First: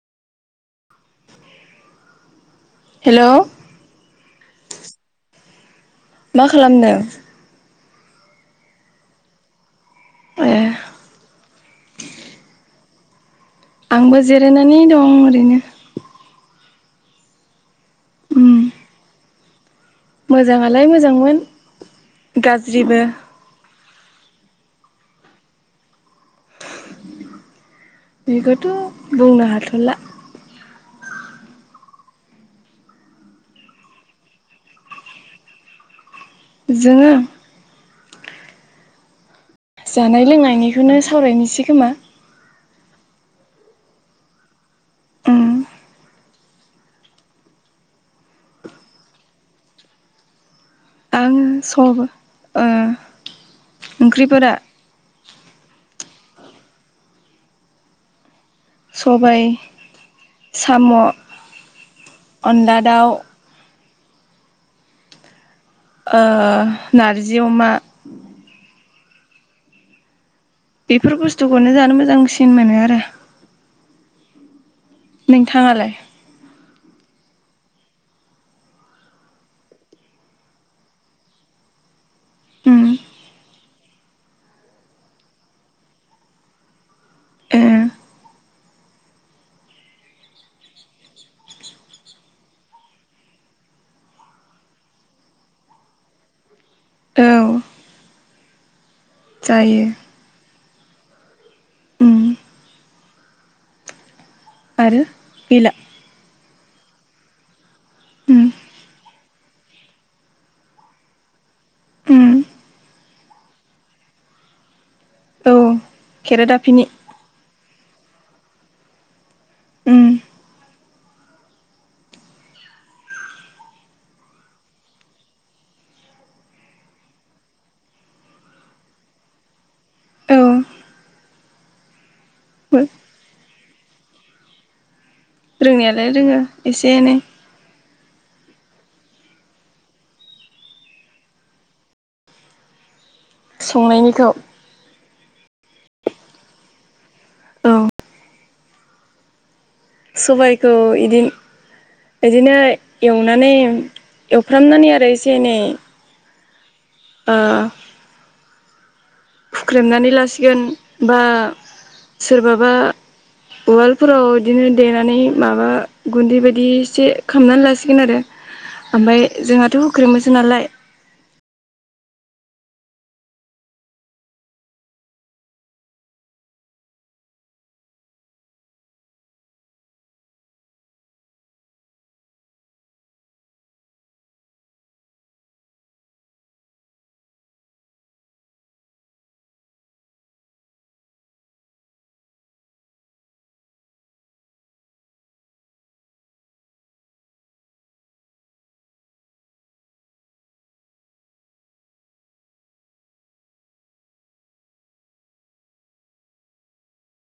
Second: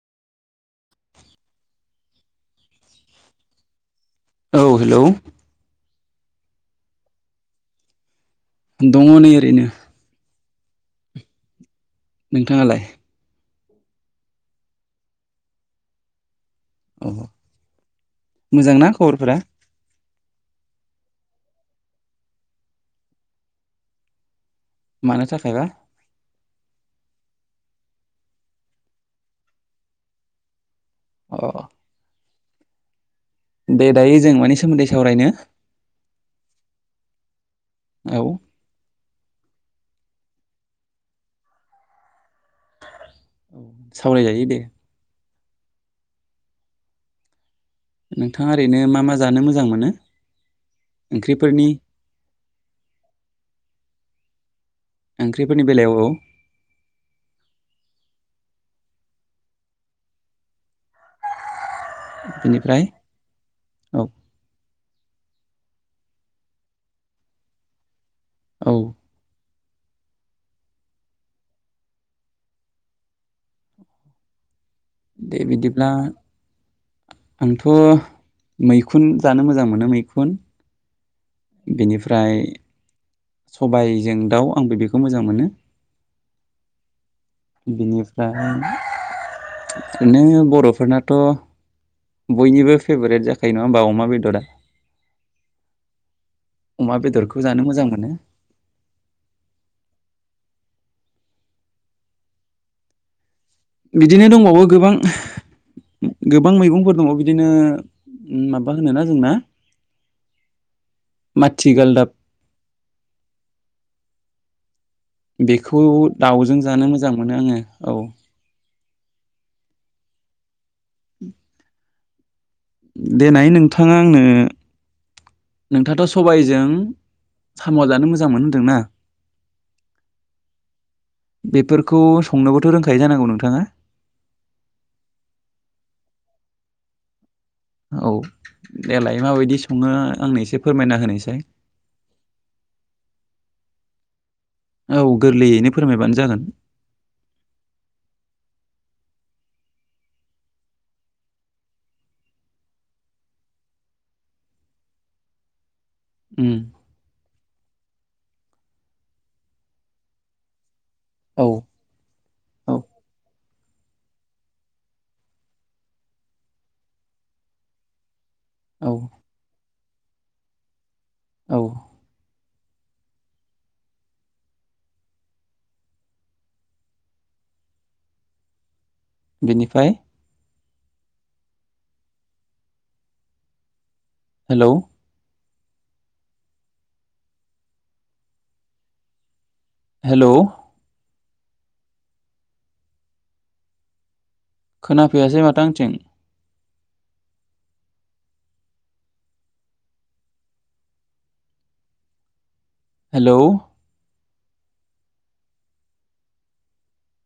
Hello औ hello मा खालामदों दङ नै ओरैनो ए नोंथाङालाय आंबो जिरायनानै दं ओरैनो अ उम मोजांना खबरफोरा मोजाङालाय मोजांमोन गाज्रिबो मानो थाखायबा बेखौथ' बुंनो हाथ'ला अ दे दायो जों मानि सोमोन्दै सावरायनो जोङो औ जानाय लोंनायनिखौनो सावरायनोसै खोमा औ सावरायजायो दे उम नोंथाङा ओरैनो मा मा जानो मोजां मोनो ओ ओंख्रिफोरनि सबाइ ओ ओंख्रिफोरा ओंख्रिफोरनि बेलायाव औ सबाय साम' अनला बेनिफ्राय दाउ औ ओ नारजि अमा औ बेफोर बुस्थुखौनो जानो मोजांसिन मोनो आरो। दे बिदिब्ला नोंथाङालाय आंथ' मैखुन जानो मोजां मोनो मैखुन बेनिफ फ्राय उम सबायजों दाउ आंबो बेखौ मोजां मोनो ए बिनिफ्राय नोङो बर'फोरनाथ' बयनिबो फेभरेट जाखायो नङा होमबा अमा बेदरा अमा औ बेदरखौ जानो मोजां मोनो। जायो। उम बिदिनो दङ अ गोबां आरो गैला गोबां मैगंफोर दङ बिदिनो उम माबा होनो ना जोंना माथि गालदाब उम औ बे खौ दाउजों खेरादाफिनि जानो मोजां मोनो आङो। औ। उम उम देनाय नोंथाङा आंनो नोंथाङाथ' सबायजों साम' जानो मोजां मोनो होनदोंना औ बेफोरखौ संनोबोथ' रोंखायो जानांगौ नोंथाङा? रोंनायालाय रोङो एसे एनै औ देलाय माबायदि सङो आंनो एसे फोरमायना होनायसाय। संनायनिखौ औ गोरलैयैनो फोरमायबानो जागोन। औ सबायखौ इदि इदिनो एवनानै एवफ्रामनानै आरो एसे एनै उम ओ हुख्रेमनानै लासिगोन बा औ सोरबाबा औ उवाल फोराव इदिनो देनानै माबा गुन्दै बायदि एसे खामनानै लासिगोन आरो। औ ओमफाय जोंहाथ' हुख्रेमोसो नालाय औ बिनिफाय हेलौ हेलौ खोनाफैयासै माथो आंथिं। हेलौ